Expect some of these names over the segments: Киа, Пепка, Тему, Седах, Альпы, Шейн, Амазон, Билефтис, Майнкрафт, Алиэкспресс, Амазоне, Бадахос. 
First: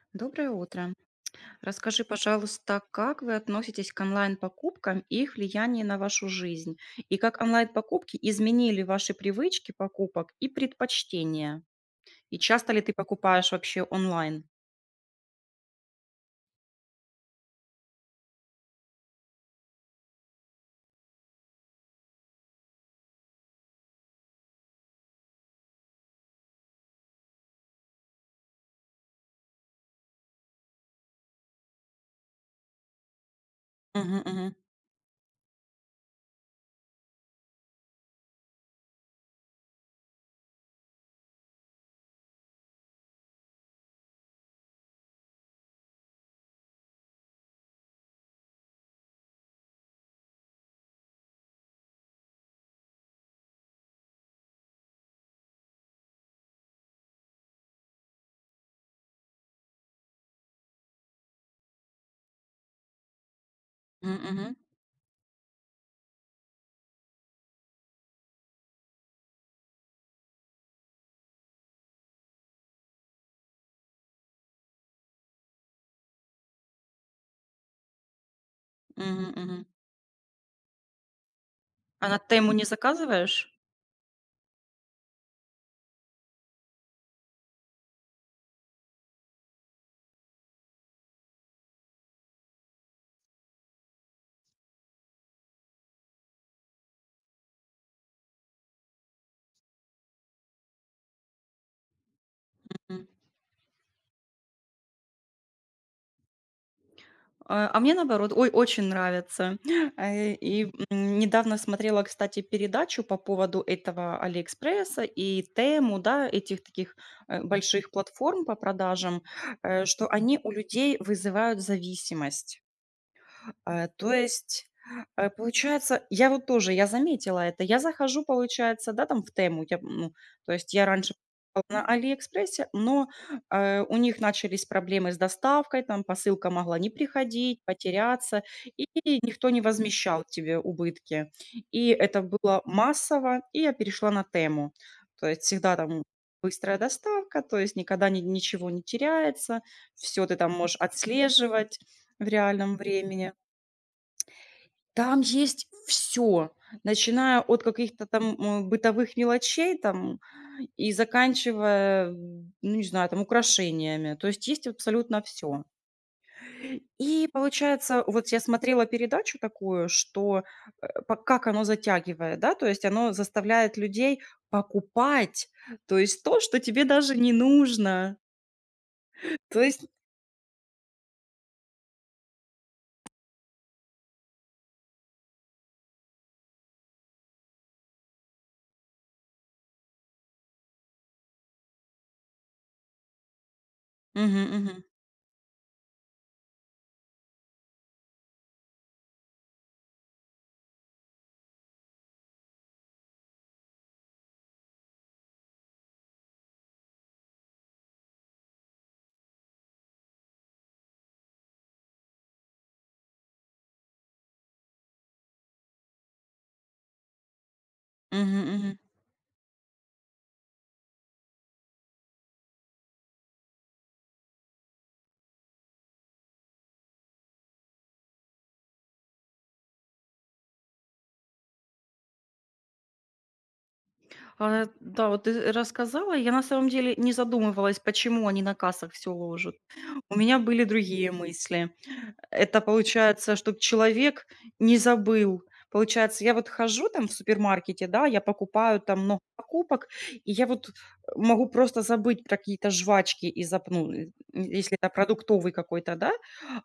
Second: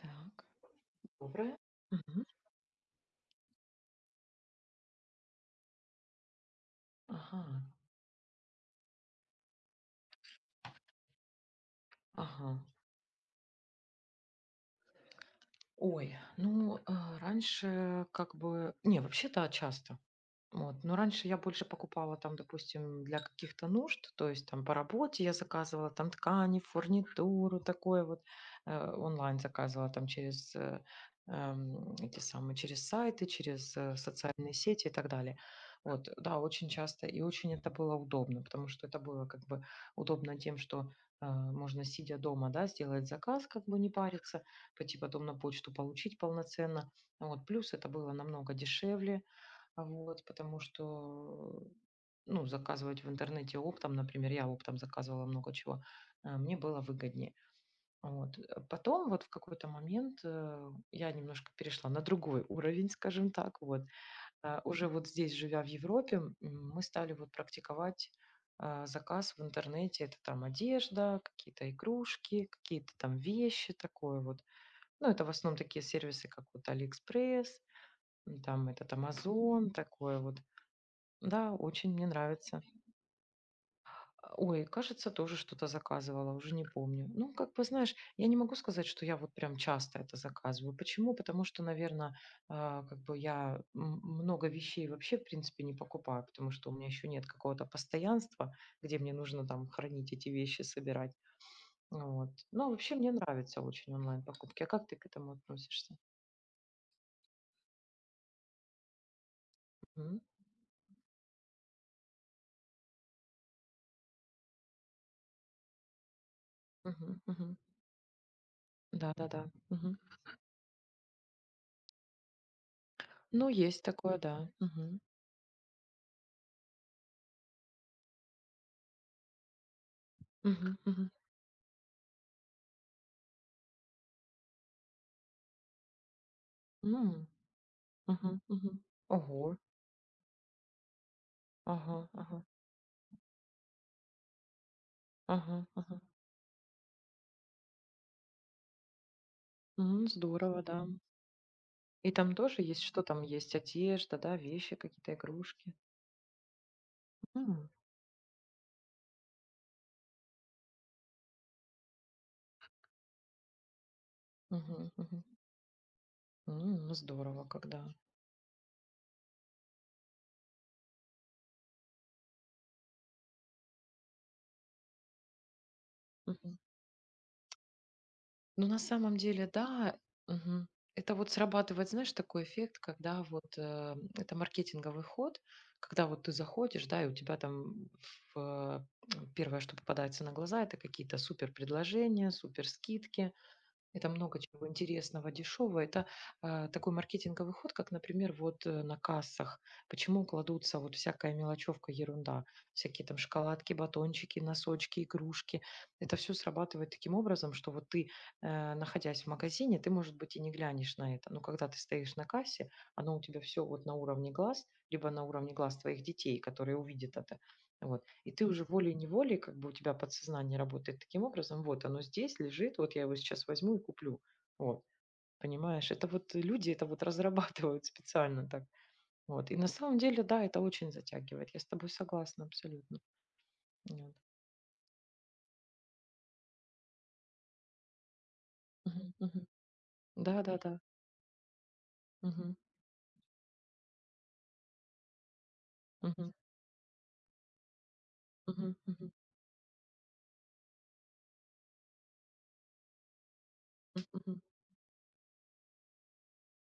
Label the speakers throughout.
Speaker 1: Так.
Speaker 2: Доброе утро.
Speaker 1: Доброе.
Speaker 2: Расскажи,
Speaker 1: Мгм.
Speaker 2: пожалуйста, как вы относитесь к онлайн-покупкам и их влияние на вашу жизнь? И как
Speaker 1: Ага,
Speaker 2: онлайн-покупки изменили ваши привычки покупок и предпочтения? И
Speaker 1: ага.
Speaker 2: часто ли ты покупаешь вообще онлайн?
Speaker 1: Ой, ну, раньше как бы не, вообще-то часто. Вот. Но раньше я больше покупала там, допустим, для каких-то нужд, то есть там по работе я заказывала там ткани, фурнитуру, такое вот онлайн заказывала там через эти самые, через сайты, через
Speaker 2: Мгм,
Speaker 1: социальные
Speaker 2: мгм,
Speaker 1: сети и так далее. Вот, да, очень часто и очень это было удобно, потому что это было как бы удобно тем, что можно сидя дома, да, сделать заказ, как бы не париться, пойти потом на почту получить полноценно. Вот, плюс это было намного дешевле, а вот, потому что, ну, заказывать в интернете оптом, например, я оптом заказывала много чего, мне было выгоднее. Вот. Потом вот в какой-то момент я немножко перешла на другой уровень, скажем так, вот.
Speaker 2: м, мгм,
Speaker 1: Уже вот здесь, живя в Европе, мы стали вот практиковать заказ в интернете. Это там одежда, какие-то игрушки, какие-то там вещи, такое вот. Ну, это в основном такие сервисы, как вот Алиэкспресс, там этот
Speaker 2: мгм, мгм.
Speaker 1: Амазон, такое вот. Да, очень мне
Speaker 2: А на Тему
Speaker 1: нравится.
Speaker 2: не заказываешь?
Speaker 1: Ой, кажется, тоже что-то заказывала, уже не помню. Ну, как бы, знаешь, я не могу сказать, что я вот прям часто это заказываю. Почему? Потому что, наверное, как бы я много вещей вообще, в принципе, не покупаю, потому что у меня еще нет какого-то постоянства, где мне нужно там хранить эти вещи, собирать. Вот. Но вообще мне нравятся очень онлайн-покупки. А как ты к этому относишься?
Speaker 2: А мне наоборот, ой, очень нравится.
Speaker 1: Мгм.
Speaker 2: И недавно смотрела, кстати, передачу по поводу этого Алиэкспресса и Тему, да, этих таких
Speaker 1: Мгм. Мгм.
Speaker 2: больших платформ по
Speaker 1: Да,
Speaker 2: продажам,
Speaker 1: да, да. Мгм.
Speaker 2: что они у людей вызывают зависимость.
Speaker 1: Ну, есть
Speaker 2: А, то
Speaker 1: такое, да.
Speaker 2: есть,
Speaker 1: Мгм.
Speaker 2: получается, я вот тоже, я заметила это. Я захожу, получается, да, там в Тему. Я, ну, то есть
Speaker 1: Мгм.
Speaker 2: я
Speaker 1: Мгм.
Speaker 2: раньше покупала на «Алиэкспрессе», но у них начались проблемы с доставкой, там посылка могла не
Speaker 1: Ну,
Speaker 2: приходить,
Speaker 1: мгм,
Speaker 2: потеряться,
Speaker 1: мгм.
Speaker 2: и никто
Speaker 1: Ого.
Speaker 2: не возмещал тебе убытки. И
Speaker 1: Ага,
Speaker 2: это
Speaker 1: ага,
Speaker 2: было массово, и я перешла на Тему. То есть
Speaker 1: ага,
Speaker 2: всегда
Speaker 1: ага.
Speaker 2: там быстрая доставка, то есть никогда ни ничего не теряется,
Speaker 1: М,
Speaker 2: все ты там
Speaker 1: здорово,
Speaker 2: можешь
Speaker 1: да.
Speaker 2: отслеживать
Speaker 1: И
Speaker 2: в
Speaker 1: там тоже
Speaker 2: реальном
Speaker 1: есть, что там
Speaker 2: времени.
Speaker 1: есть? Одежда, да, вещи, какие-то
Speaker 2: Там есть
Speaker 1: игрушки.
Speaker 2: все, начиная от
Speaker 1: М,
Speaker 2: каких-то там, бытовых мелочей там и заканчивая, ну, не знаю, там украшениями. То есть есть
Speaker 1: мгм,
Speaker 2: абсолютно
Speaker 1: мгм.
Speaker 2: все.
Speaker 1: М, ну
Speaker 2: И
Speaker 1: здорово, когда.
Speaker 2: получается, вот я смотрела передачу такую, что, э, па как оно затягивает, да, то есть оно заставляет людей покупать, то есть то,
Speaker 1: Мгм.
Speaker 2: что тебе даже не нужно.
Speaker 1: Ну, на самом деле,
Speaker 2: То есть.
Speaker 1: да, мгм. Это вот срабатывает, знаешь, такой эффект, когда вот это маркетинговый ход, когда вот ты заходишь, да, и у тебя там в, э, первое, что попадается на глаза, это какие-то супер предложения, супер скидки. Это много
Speaker 2: Мгм,
Speaker 1: чего
Speaker 2: мгм,
Speaker 1: интересного, дешевого. Это такой маркетинговый ход, как, например, вот на кассах. Почему кладутся вот всякая мелочевка, ерунда, всякие там шоколадки, батончики, носочки, игрушки. Это все срабатывает таким образом, что вот ты, находясь в магазине, ты, может быть, и не глянешь на это. Но когда ты стоишь на кассе, оно у тебя все вот на уровне глаз, либо на уровне глаз твоих детей, которые увидят это. Вот. И
Speaker 2: мгм,
Speaker 1: ты уже
Speaker 2: мгм.
Speaker 1: волей-неволей, как бы у тебя подсознание работает таким образом, вот оно здесь лежит, вот я его сейчас возьму и куплю. Вот. Понимаешь, это вот люди это вот разрабатывают специально так. Вот. И на самом деле, да, это очень затягивает. Я с тобой согласна абсолютно. Вот.
Speaker 2: А, да, вот ты рассказала, я на самом деле не задумывалась, почему они на кассах все
Speaker 1: Мгм, мгм.
Speaker 2: ложат. У
Speaker 1: Да,
Speaker 2: меня
Speaker 1: да,
Speaker 2: были
Speaker 1: да.
Speaker 2: другие мысли.
Speaker 1: Мгм,
Speaker 2: Это получается, чтобы человек не забыл. Получается,
Speaker 1: мгм,
Speaker 2: я вот хожу там в супермаркете, да, я
Speaker 1: мгм,
Speaker 2: покупаю там
Speaker 1: мгм,
Speaker 2: много покупок, и я вот могу просто забыть про какие-то жвачки и запну
Speaker 1: мгм.
Speaker 2: если это продуктовый какой-то, да.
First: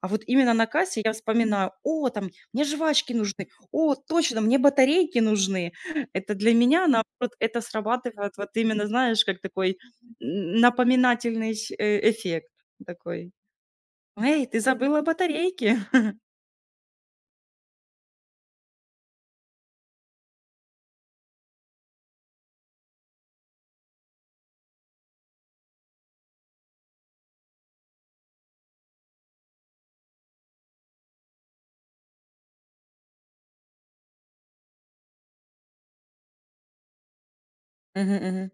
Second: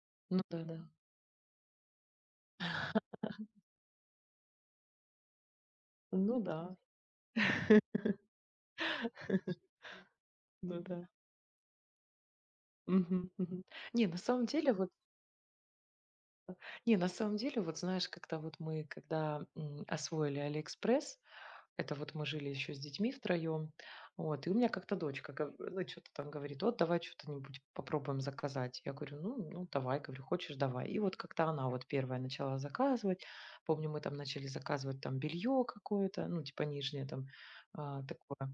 Speaker 2: А вот
Speaker 1: Ну
Speaker 2: именно
Speaker 1: да,
Speaker 2: на
Speaker 1: да.
Speaker 2: кассе я вспоминаю: «О, там мне жвачки нужны, о, точно, мне батарейки нужны». Это
Speaker 1: Ну
Speaker 2: для
Speaker 1: да.
Speaker 2: меня, наоборот, это срабатывает вот именно, знаешь, как такой н
Speaker 1: Ну да.
Speaker 2: напоминательный эффект
Speaker 1: Мгм,
Speaker 2: такой:
Speaker 1: мгм. Не, на самом
Speaker 2: «Эй, ты
Speaker 1: деле, вот.
Speaker 2: забыла батарейки».
Speaker 1: Не, на самом деле, вот знаешь, как-то вот мы, когда освоили Алиэкспресс, это вот мы жили еще с детьми втроем, вот, и у меня как-то дочка, ну, что-то там говорит, вот, давай что-нибудь попробуем заказать. Я говорю, ну, ну, давай, говорю, хочешь, давай. И вот как-то она вот первая начала заказывать, помню, мы там начали заказывать там белье какое-то, ну, типа нижнее там
Speaker 2: Мгм,
Speaker 1: такое.
Speaker 2: мгм.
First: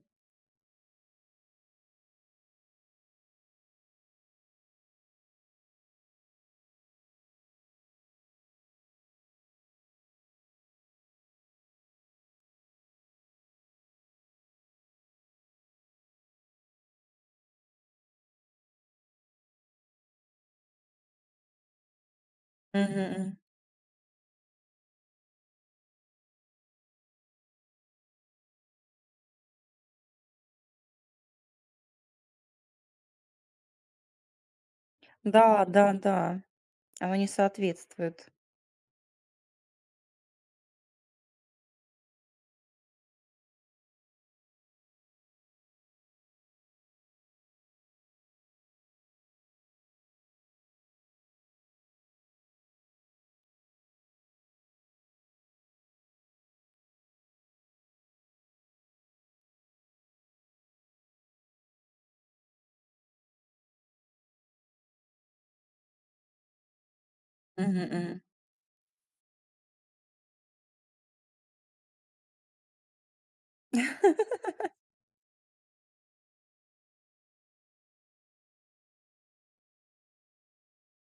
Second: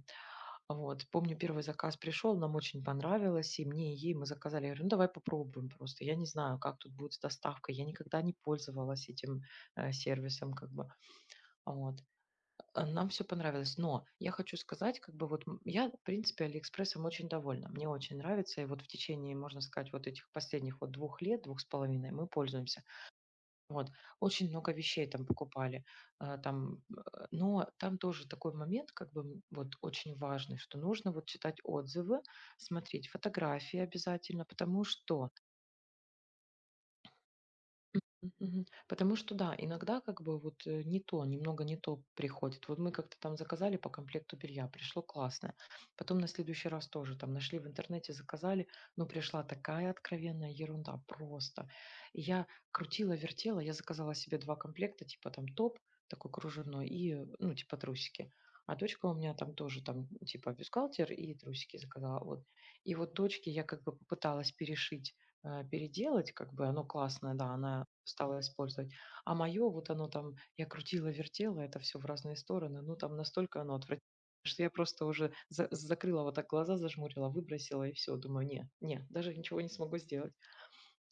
Speaker 1: Вот, помню, первый заказ пришел, нам очень понравилось, и мне, и ей. Мы заказали. Я говорю: "Ну, давай попробуем просто. Я не знаю, как тут будет с доставкой". Я никогда не пользовалась этим, сервисом как бы. Вот. А нам все понравилось. Но я хочу сказать, как бы вот, я, в принципе, "Алиэкспрессом" очень довольна. Мне очень нравится. И вот в течение, можно сказать, вот этих последних вот 2 лет, 2 с половиной, мы пользуемся.
Speaker 2: Мгм, мгм.
Speaker 1: Вот. Очень много вещей там покупали. Там, но там тоже такой момент, как бы вот очень важный, что нужно вот читать отзывы, смотреть фотографии обязательно, потому что
Speaker 2: Да, да, да. Оно не соответствует.
Speaker 1: мгм. Потому что да, иногда как бы вот не то, немного не то приходит. Вот мы как-то там заказали по комплекту белья, пришло классное. Потом на следующий раз тоже там нашли в интернете, заказали, но пришла такая откровенная ерунда просто. И я крутила, вертела, я заказала себе два комплекта, типа там топ такой кружевной и, ну, типа трусики. А дочка у меня там тоже там типа бюстгальтер и трусики заказала. Вот. И вот дочке я как бы попыталась перешить переделать, как бы оно классное, да,
Speaker 2: Мгм,
Speaker 1: она
Speaker 2: мгм.
Speaker 1: стала использовать. А мое, вот оно там, я крутила, вертела это все в разные стороны, ну там настолько оно отвратительно, что я просто уже закрыла вот так глаза, зажмурила, выбросила и все. Думаю, не, не, даже ничего не смогу сделать.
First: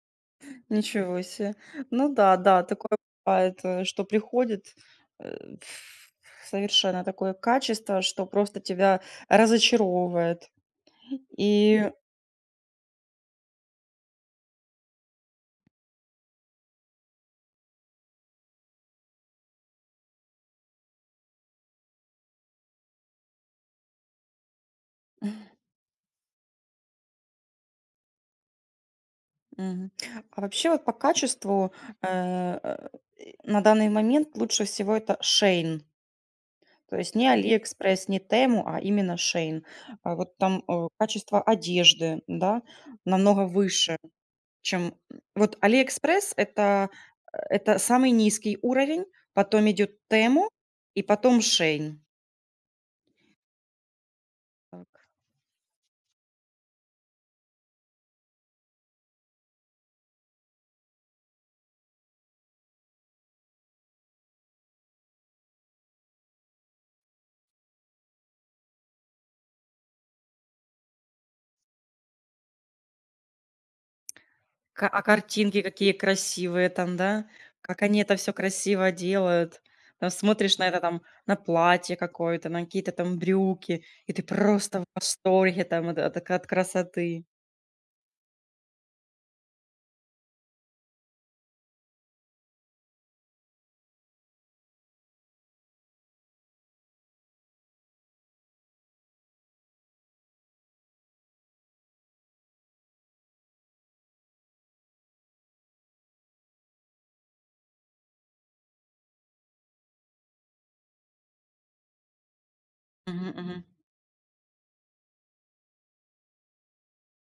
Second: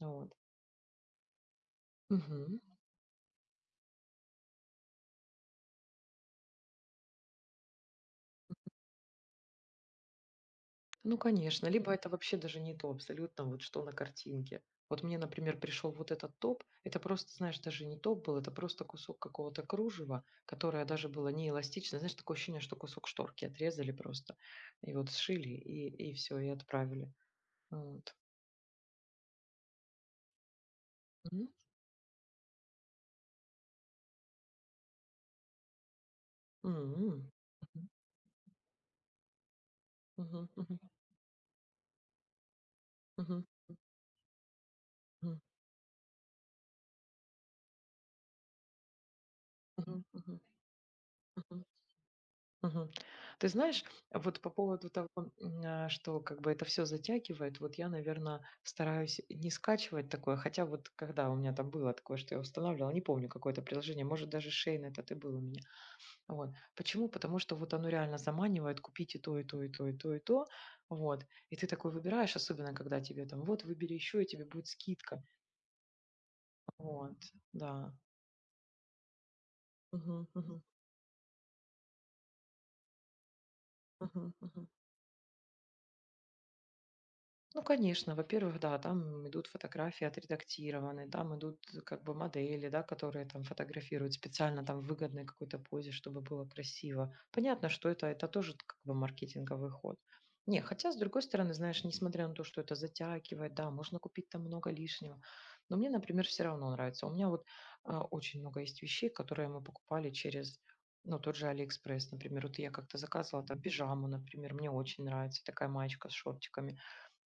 Speaker 1: Вот.
Speaker 2: Ничего себе. Ну да,
Speaker 1: Мгм.
Speaker 2: да, такое бывает что приходит, э, ф- совершенно такое качество, что просто тебя разочаровывает.
Speaker 1: Ну, конечно,
Speaker 2: И
Speaker 1: либо это вообще даже не то абсолютно, вот что на картинке. Вот мне, например, пришел вот этот топ, это просто, знаешь, даже не топ был, это просто кусок какого-то кружева, которое даже было не эластично. Знаешь, такое ощущение, что кусок шторки отрезали просто, и вот сшили, и все, и отправили. Вот.
Speaker 2: мгм. А вообще вот по
Speaker 1: Мгм.
Speaker 2: качеству, э, э, на данный момент лучше всего это Шейн.
Speaker 1: М,
Speaker 2: То есть не
Speaker 1: м.
Speaker 2: «Алиэкспресс», не «Тему», а именно «Шейн». А вот
Speaker 1: Мгм.
Speaker 2: там,
Speaker 1: Мгм.
Speaker 2: качество одежды, да,
Speaker 1: Мгм.
Speaker 2: намного выше, чем.
Speaker 1: Мгм.
Speaker 2: Вот «Алиэкспресс» — это самый низкий уровень, потом идет
Speaker 1: Мгм. Мгм.
Speaker 2: «Тему» и потом
Speaker 1: Мгм.
Speaker 2: «Шейн».
Speaker 1: Мгм. Ты знаешь, вот по поводу того,
Speaker 2: Так.
Speaker 1: что как бы это все затягивает, вот я, наверное, стараюсь не скачивать такое, хотя вот когда у меня там было такое, что я устанавливала, не помню какое-то приложение, может даже Шейн этот и был у меня. Вот. Почему? Потому что вот оно реально заманивает купить и то, и то, и то, и то, и то. Вот. И ты такой выбираешь, особенно когда тебе там, вот, выбери еще, и тебе будет
Speaker 2: Ка а
Speaker 1: скидка.
Speaker 2: картинки какие красивые там,
Speaker 1: Вот,
Speaker 2: да? Как
Speaker 1: да.
Speaker 2: они это все красиво делают. Там
Speaker 1: Мгм,
Speaker 2: смотришь
Speaker 1: мгм,
Speaker 2: на это там, на платье какое-то, на какие-то там брюки, и ты
Speaker 1: мгм, мгм.
Speaker 2: просто в восторге там от красоты.
Speaker 1: Ну, конечно, во-первых, да, там идут фотографии отредактированные, там идут как бы модели, да, которые там фотографируют специально там в выгодной какой-то позе, чтобы было красиво. Понятно, что это тоже как бы маркетинговый ход. Не, хотя, с другой стороны, знаешь, несмотря на то, что это затягивает, да, можно купить там много лишнего, но мне, например, все равно нравится. У меня вот очень много есть вещей, которые мы покупали через, ну, тот же Алиэкспресс, например. Вот я как-то
Speaker 2: Мгм,
Speaker 1: заказывала там
Speaker 2: мгм.
Speaker 1: пижаму, например, мне очень нравится такая маечка с шортиками.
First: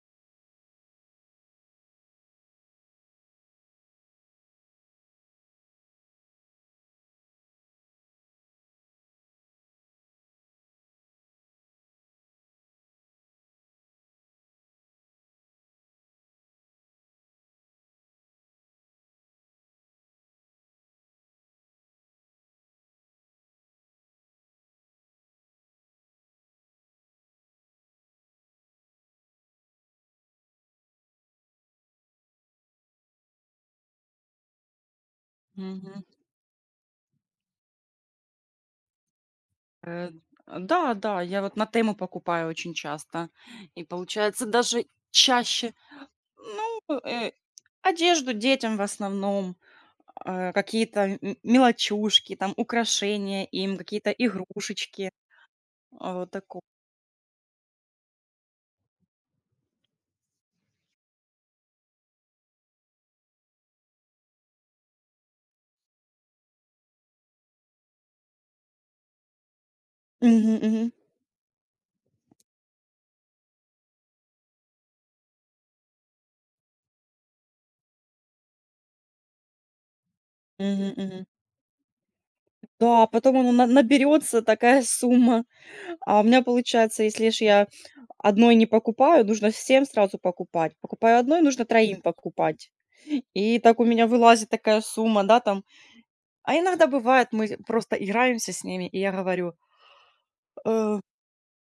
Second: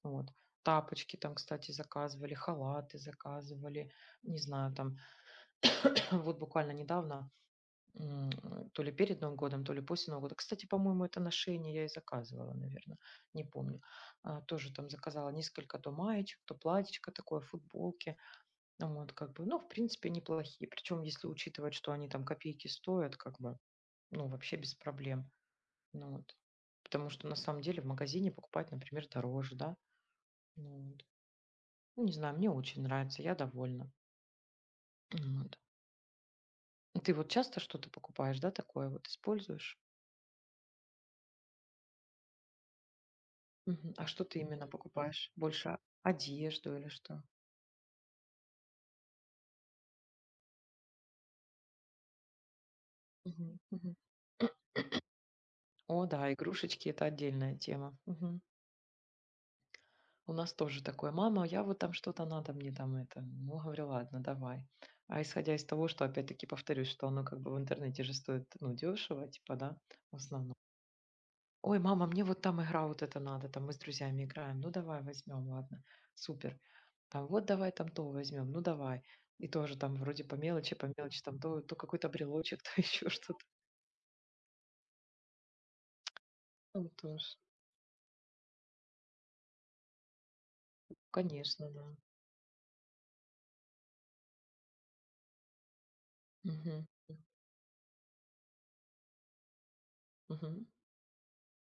Speaker 1: Вот. Тапочки там, кстати, заказывали, халаты заказывали. Не знаю, там вот буквально недавно, м, то ли перед Новым годом, то ли после Нового года. Кстати, по-моему, это ношение я и заказывала, наверное, не помню. Тоже там заказала несколько то маечек, то платьечко такое, футболки. Ну, вот, как бы, ну, в принципе, неплохие. Причем, если учитывать, что они там копейки стоят, как бы, ну, вообще без проблем. Ну, вот. Потому что на самом деле в магазине покупать, например, дороже, да? Ну, вот. Ну не знаю, мне очень нравится, я довольна. М, вот.
Speaker 2: Мгм.
Speaker 1: Ты вот часто что-то покупаешь, да, такое вот используешь?
Speaker 2: Э, да, да, я вот на Тему покупаю очень часто. И
Speaker 1: Мгм. А что ты
Speaker 2: получается
Speaker 1: именно
Speaker 2: даже
Speaker 1: покупаешь?
Speaker 2: чаще.
Speaker 1: Больше одежду
Speaker 2: Ну,
Speaker 1: или что?
Speaker 2: одежду детям в основном, какие-то мелочушки, там украшения
Speaker 1: Мгм.
Speaker 2: им,
Speaker 1: Мгм.
Speaker 2: какие-то игрушечки,
Speaker 1: О,
Speaker 2: вот
Speaker 1: да,
Speaker 2: такое.
Speaker 1: игрушечки это отдельная тема. Мгм. У нас тоже такое. Мама, я вот там что-то надо мне там это. Ну, говорю, ладно, давай. А исходя из того, что опять-таки повторюсь, что оно как бы в интернете же стоит, ну, дешево, типа, да, в
Speaker 2: Мгм,
Speaker 1: основном.
Speaker 2: мгм.
Speaker 1: Ой, мама, мне вот там игра вот эта надо, там мы с друзьями играем. Ну давай возьмем, ладно, супер. Там вот давай там то возьмем, ну давай. И тоже там вроде по
Speaker 2: Мгм,
Speaker 1: мелочи,
Speaker 2: мгм.
Speaker 1: там то, то какой-то брелочек, то
Speaker 2: Да, а
Speaker 1: еще
Speaker 2: потом
Speaker 1: что-то.
Speaker 2: оно на наберется такая сумма. А у меня
Speaker 1: Ну
Speaker 2: получается, если
Speaker 1: тоже.
Speaker 2: ж я одной не покупаю, нужно всем сразу покупать. Покупаю одной, нужно
Speaker 1: Конечно, да.
Speaker 2: троим покупать. И так у меня вылазит такая сумма, да, там. А
Speaker 1: Мгм.
Speaker 2: иногда бывает, мы просто играемся с ними, и я говорю:
Speaker 1: Мгм.
Speaker 2: «Э».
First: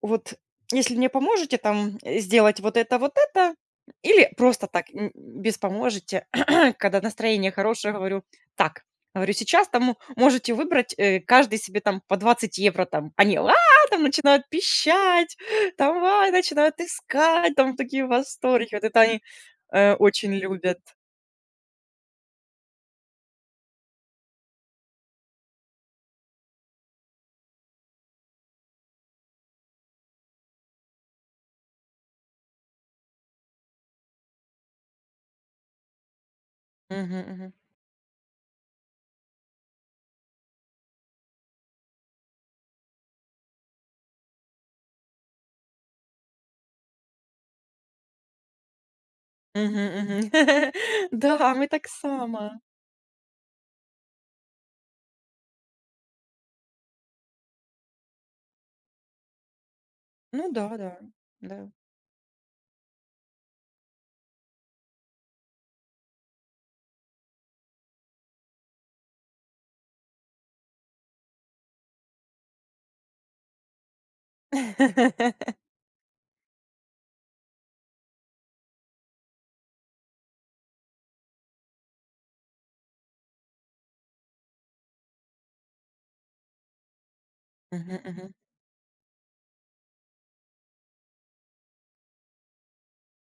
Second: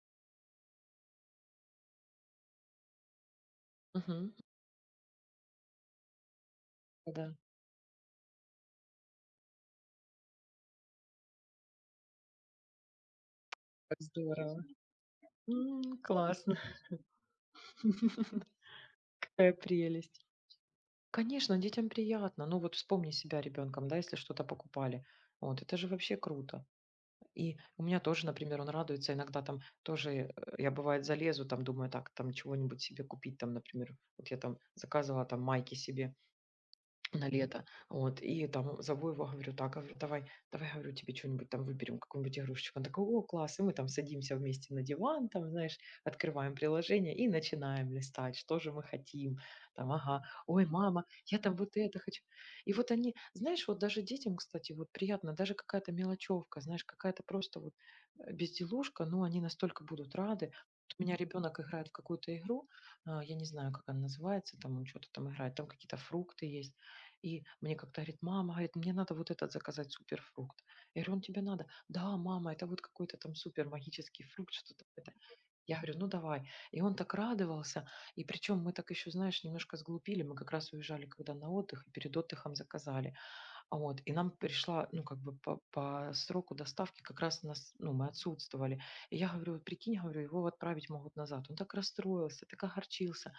Speaker 2: Вот если мне поможете там, сделать вот это, или
Speaker 1: Мгм.
Speaker 2: просто так, н без «поможете», когда
Speaker 1: Да,
Speaker 2: настроение хорошее, говорю: «Так». Говорю: «Сейчас там можете выбрать, каждый себе там по 20 евро там». Они: «А!»
Speaker 1: как
Speaker 2: Там начинают
Speaker 1: здорово.
Speaker 2: пищать,
Speaker 1: М,
Speaker 2: там: «Ай!»
Speaker 1: классно.
Speaker 2: Начинают искать, там такие в Вот это они,
Speaker 1: Какая прелесть.
Speaker 2: очень любят.
Speaker 1: Конечно, детям приятно. Ну вот вспомни себя ребенком, да, если что-то покупали. Вот, это же вообще круто. И у меня тоже, например, он радуется иногда там тоже, я бывает залезу, там думаю, так, там чего-нибудь себе купить, там, например, вот я там заказывала там майки себе,
Speaker 2: Мгм,
Speaker 1: на
Speaker 2: мгм.
Speaker 1: лето. Вот, и там зову его, говорю, так, говорю, давай, давай, говорю, тебе что-нибудь там выберем, какую-нибудь игрушечку. Он такой, о, класс, и мы там садимся вместе на диван, там, знаешь, открываем приложение и начинаем листать, что же мы хотим.
Speaker 2: Мгм,
Speaker 1: Там, ага,
Speaker 2: мгм.
Speaker 1: ой, мама, я
Speaker 2: Да,
Speaker 1: там
Speaker 2: мы
Speaker 1: вот
Speaker 2: так
Speaker 1: это хочу.
Speaker 2: само.
Speaker 1: И вот они, знаешь, вот даже детям, кстати, вот приятно, даже какая-то мелочевка, знаешь, какая-то просто вот безделушка, ну, они настолько будут рады.
Speaker 2: Ну да,
Speaker 1: Вот.
Speaker 2: да,
Speaker 1: У меня ребенок
Speaker 2: да.
Speaker 1: играет в какую-то игру, я не знаю, как она называется, там он что-то там играет, там какие-то фрукты есть. И мне как-то говорит: "Мама, говорит, мне надо вот этот заказать суперфрукт". Я говорю: "Он тебе надо?" "Да, мама, это вот какой-то там супер магический фрукт, что-то это". Я говорю: "Ну, давай". И он так радовался. И причем мы так еще, знаешь, немножко сглупили. Мы как раз уезжали когда на отдых, и перед отдыхом заказали. А вот, и нам пришла, ну, как бы по, сроку доставки как раз нас, ну,
Speaker 2: Мгм,
Speaker 1: мы
Speaker 2: мгм.
Speaker 1: отсутствовали. И я говорю, «Вот прикинь, говорю, его отправить могут назад. Он так расстроился, так огорчился.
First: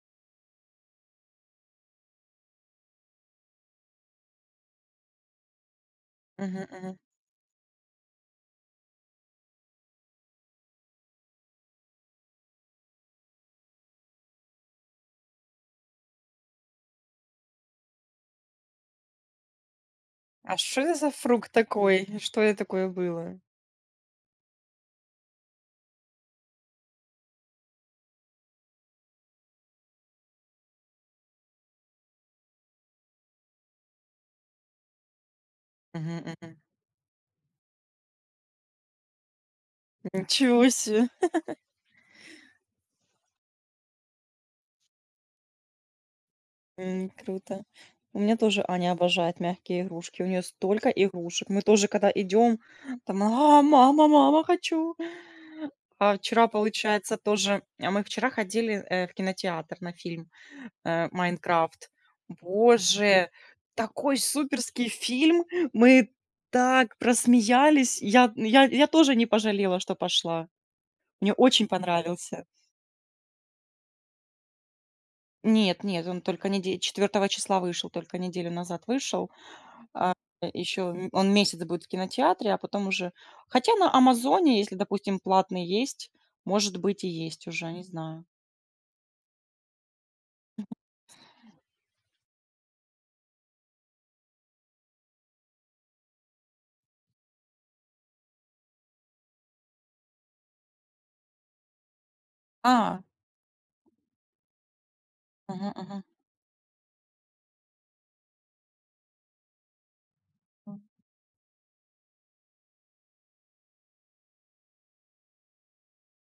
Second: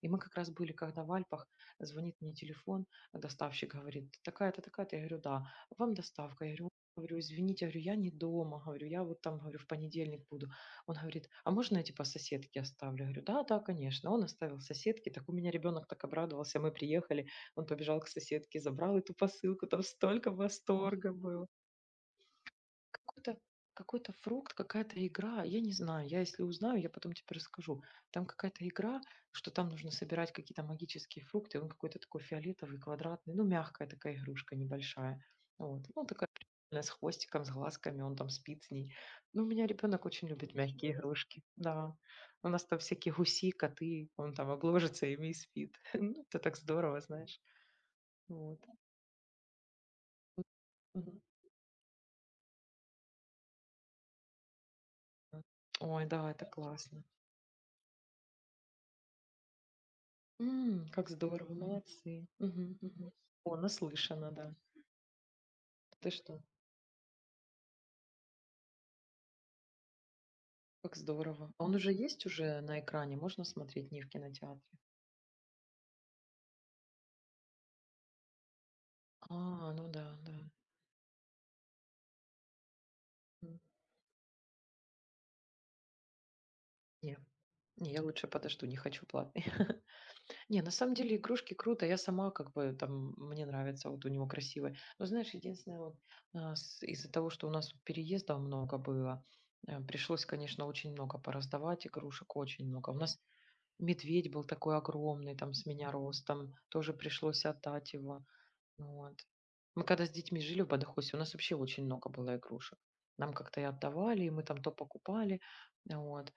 Speaker 1: И мы как раз были, когда в Альпах, звонит мне телефон, а доставщик говорит, такая-то, такая-то. Я говорю, да, вам доставка. Я
Speaker 2: Мгм,
Speaker 1: говорю,
Speaker 2: мгм.
Speaker 1: извините, говорю, я не дома, говорю, я вот там, говорю, в понедельник буду. Он говорит, а можно я типа соседки оставлю? Я говорю, да, да, конечно. Он оставил соседки, так у меня ребенок так обрадовался, мы приехали. Он побежал к соседке, забрал эту посылку, там столько
Speaker 2: А что это за
Speaker 1: восторга было.
Speaker 2: фрукт такой? Что это такое
Speaker 1: Какой-то
Speaker 2: было?
Speaker 1: какой-то фрукт, какая-то игра, я не знаю, я если узнаю, я потом тебе расскажу. Там какая-то игра, что там нужно собирать какие-то магические фрукты, он какой-то такой фиолетовый, квадратный, ну, мягкая такая игрушка небольшая. Вот. Ну,
Speaker 2: Мгм,
Speaker 1: такая
Speaker 2: мгм.
Speaker 1: прикольная, с хвостиком, с глазками, он там спит с ней. Ну, у меня ребенок очень любит
Speaker 2: Ничего
Speaker 1: мягкие
Speaker 2: себе.
Speaker 1: игрушки, да. У нас там всякие гуси, коты, он там обложится ими и спит. Ну, это так здорово, знаешь.
Speaker 2: Круто. У меня
Speaker 1: Вот.
Speaker 2: тоже Аня обожает мягкие игрушки. У нее столько
Speaker 1: Мгм.
Speaker 2: игрушек. Мы тоже, когда идем, там, а, мама, мама, хочу.
Speaker 1: Ой,
Speaker 2: А
Speaker 1: да, это
Speaker 2: вчера,
Speaker 1: классно.
Speaker 2: получается, тоже. А мы вчера ходили в кинотеатр на фильм
Speaker 1: М, как здорово,
Speaker 2: «Майнкрафт».
Speaker 1: молодцы. Мгм, мгм.
Speaker 2: Боже,
Speaker 1: О,
Speaker 2: такой
Speaker 1: наслышана, да.
Speaker 2: суперский фильм. Мы
Speaker 1: Ты что?
Speaker 2: так просмеялись. Я тоже не пожалела, что пошла.
Speaker 1: Как
Speaker 2: Мне
Speaker 1: здорово. А
Speaker 2: очень
Speaker 1: он уже есть
Speaker 2: понравился.
Speaker 1: уже на экране? Можно смотреть, не в кинотеатре?
Speaker 2: Нет, нет, он только неде 4 числа вышел, только неделю назад вышел.
Speaker 1: А, ну да,
Speaker 2: А,
Speaker 1: да.
Speaker 2: еще он месяц будет в кинотеатре, а потом уже
Speaker 1: М.
Speaker 2: хотя на «Амазоне», если, допустим, платный есть, может быть, и
Speaker 1: Не.
Speaker 2: есть уже, не
Speaker 1: Не, я
Speaker 2: знаю.
Speaker 1: лучше подожду, не хочу платный. Не, на самом деле игрушки круто. Я сама как бы там, мне нравится, вот у него красивые. Но знаешь, единственное, вот, из-за того, что у нас переездов много было, пришлось, конечно, очень много пораздавать игрушек, очень много. У
Speaker 2: А,
Speaker 1: нас медведь был такой огромный, там, с
Speaker 2: мгм,
Speaker 1: меня
Speaker 2: мгм,
Speaker 1: ростом, тоже пришлось отдать его. Вот. Мы когда с детьми жили в
Speaker 2: м,
Speaker 1: Бадахосе, у нас вообще очень много было игрушек. Нам как-то и отдавали, и мы там то покупали, вот,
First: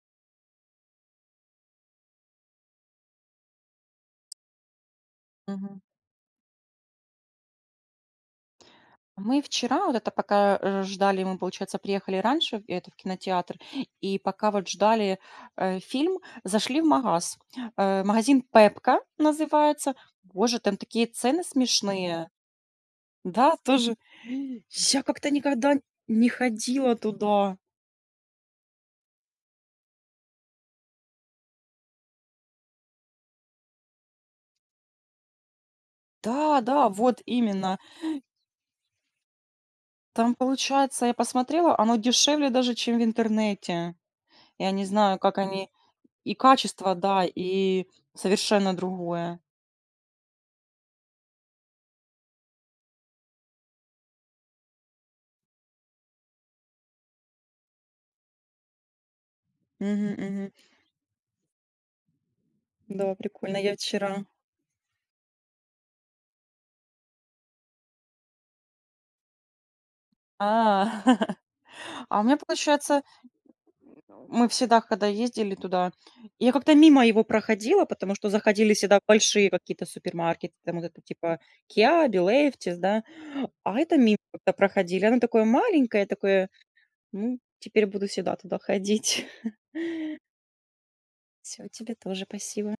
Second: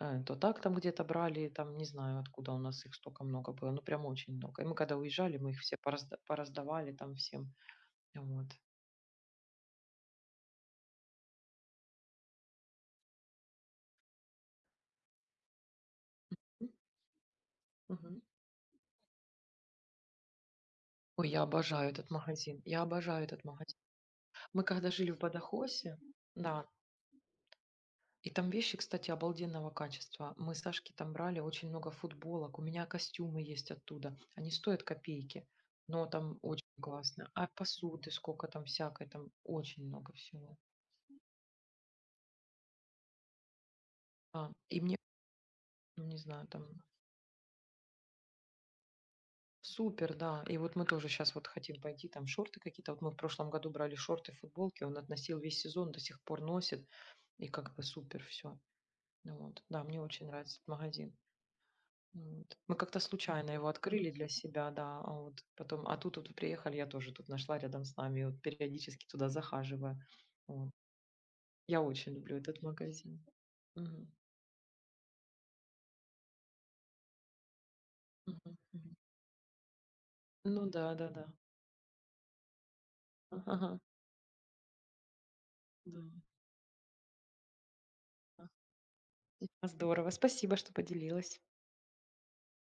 Speaker 1: то так там где-то брали, там не знаю, откуда у нас их столько много было, ну прям очень много. И мы когда уезжали, мы их все
Speaker 2: мгм.
Speaker 1: пораздавали там всем, вот.
Speaker 2: Мы вчера вот это пока, ждали, мы, получается, приехали раньше в кинотеатр, и пока вот ждали, фильм,
Speaker 1: М,
Speaker 2: зашли в магаз.
Speaker 1: мгм.
Speaker 2: Магазин Пепка называется. Боже, там такие
Speaker 1: Ой,
Speaker 2: цены
Speaker 1: я обожаю этот
Speaker 2: смешные.
Speaker 1: магазин, я обожаю этот
Speaker 2: Да,
Speaker 1: магазин.
Speaker 2: тоже.
Speaker 1: Мы когда
Speaker 2: Я
Speaker 1: жили в
Speaker 2: как-то никогда
Speaker 1: Бадахосе,
Speaker 2: не
Speaker 1: да.
Speaker 2: ходила туда.
Speaker 1: И там вещи, кстати, обалденного качества. Мы с Сашки там брали очень много футболок. У меня костюмы есть оттуда. Они стоят копейки, но там
Speaker 2: Да,
Speaker 1: очень
Speaker 2: да, вот
Speaker 1: классно. А
Speaker 2: именно.
Speaker 1: посуды сколько там всякой, там очень много
Speaker 2: Там,
Speaker 1: всего.
Speaker 2: получается, я посмотрела, оно дешевле даже, чем в интернете. Я
Speaker 1: И
Speaker 2: не
Speaker 1: мне,
Speaker 2: знаю, как они
Speaker 1: ну, не
Speaker 2: и
Speaker 1: знаю, там
Speaker 2: качество, да, и совершенно другое.
Speaker 1: супер, да. И вот мы тоже сейчас вот хотим пойти, там шорты какие-то. Вот мы в прошлом году брали шорты, футболки. Он относил весь сезон, до сих пор носит. И как бы супер все. Вот. Да, мне
Speaker 2: Мгм,
Speaker 1: очень
Speaker 2: мгм.
Speaker 1: нравится этот магазин. Вот. Мы как-то
Speaker 2: Да,
Speaker 1: случайно
Speaker 2: прикольно.
Speaker 1: его
Speaker 2: Я
Speaker 1: открыли
Speaker 2: вчера.
Speaker 1: для себя, да. А вот потом, а тут вот приехали, я тоже тут нашла рядом с нами, и вот периодически туда захаживаю.
Speaker 2: А,
Speaker 1: Вот. Я очень
Speaker 2: а у меня,
Speaker 1: люблю этот
Speaker 2: получается.
Speaker 1: магазин. Мгм.
Speaker 2: Мы в Седах когда ездили туда, я как-то мимо его проходила, потому что
Speaker 1: Мгм.
Speaker 2: заходили
Speaker 1: Мгм.
Speaker 2: всегда большие какие-то супермаркеты,
Speaker 1: Ну
Speaker 2: там вот
Speaker 1: да,
Speaker 2: это
Speaker 1: да, да.
Speaker 2: типа «Киа», «Билефтис», да. А
Speaker 1: Ага.
Speaker 2: это мимо как-то проходили. Оно такое
Speaker 1: Да.
Speaker 2: маленькое, такое, ну, теперь буду всегда туда ходить.
Speaker 1: А, здорово. Спасибо, что поделилась.
Speaker 2: Все, тебе тоже спасибо.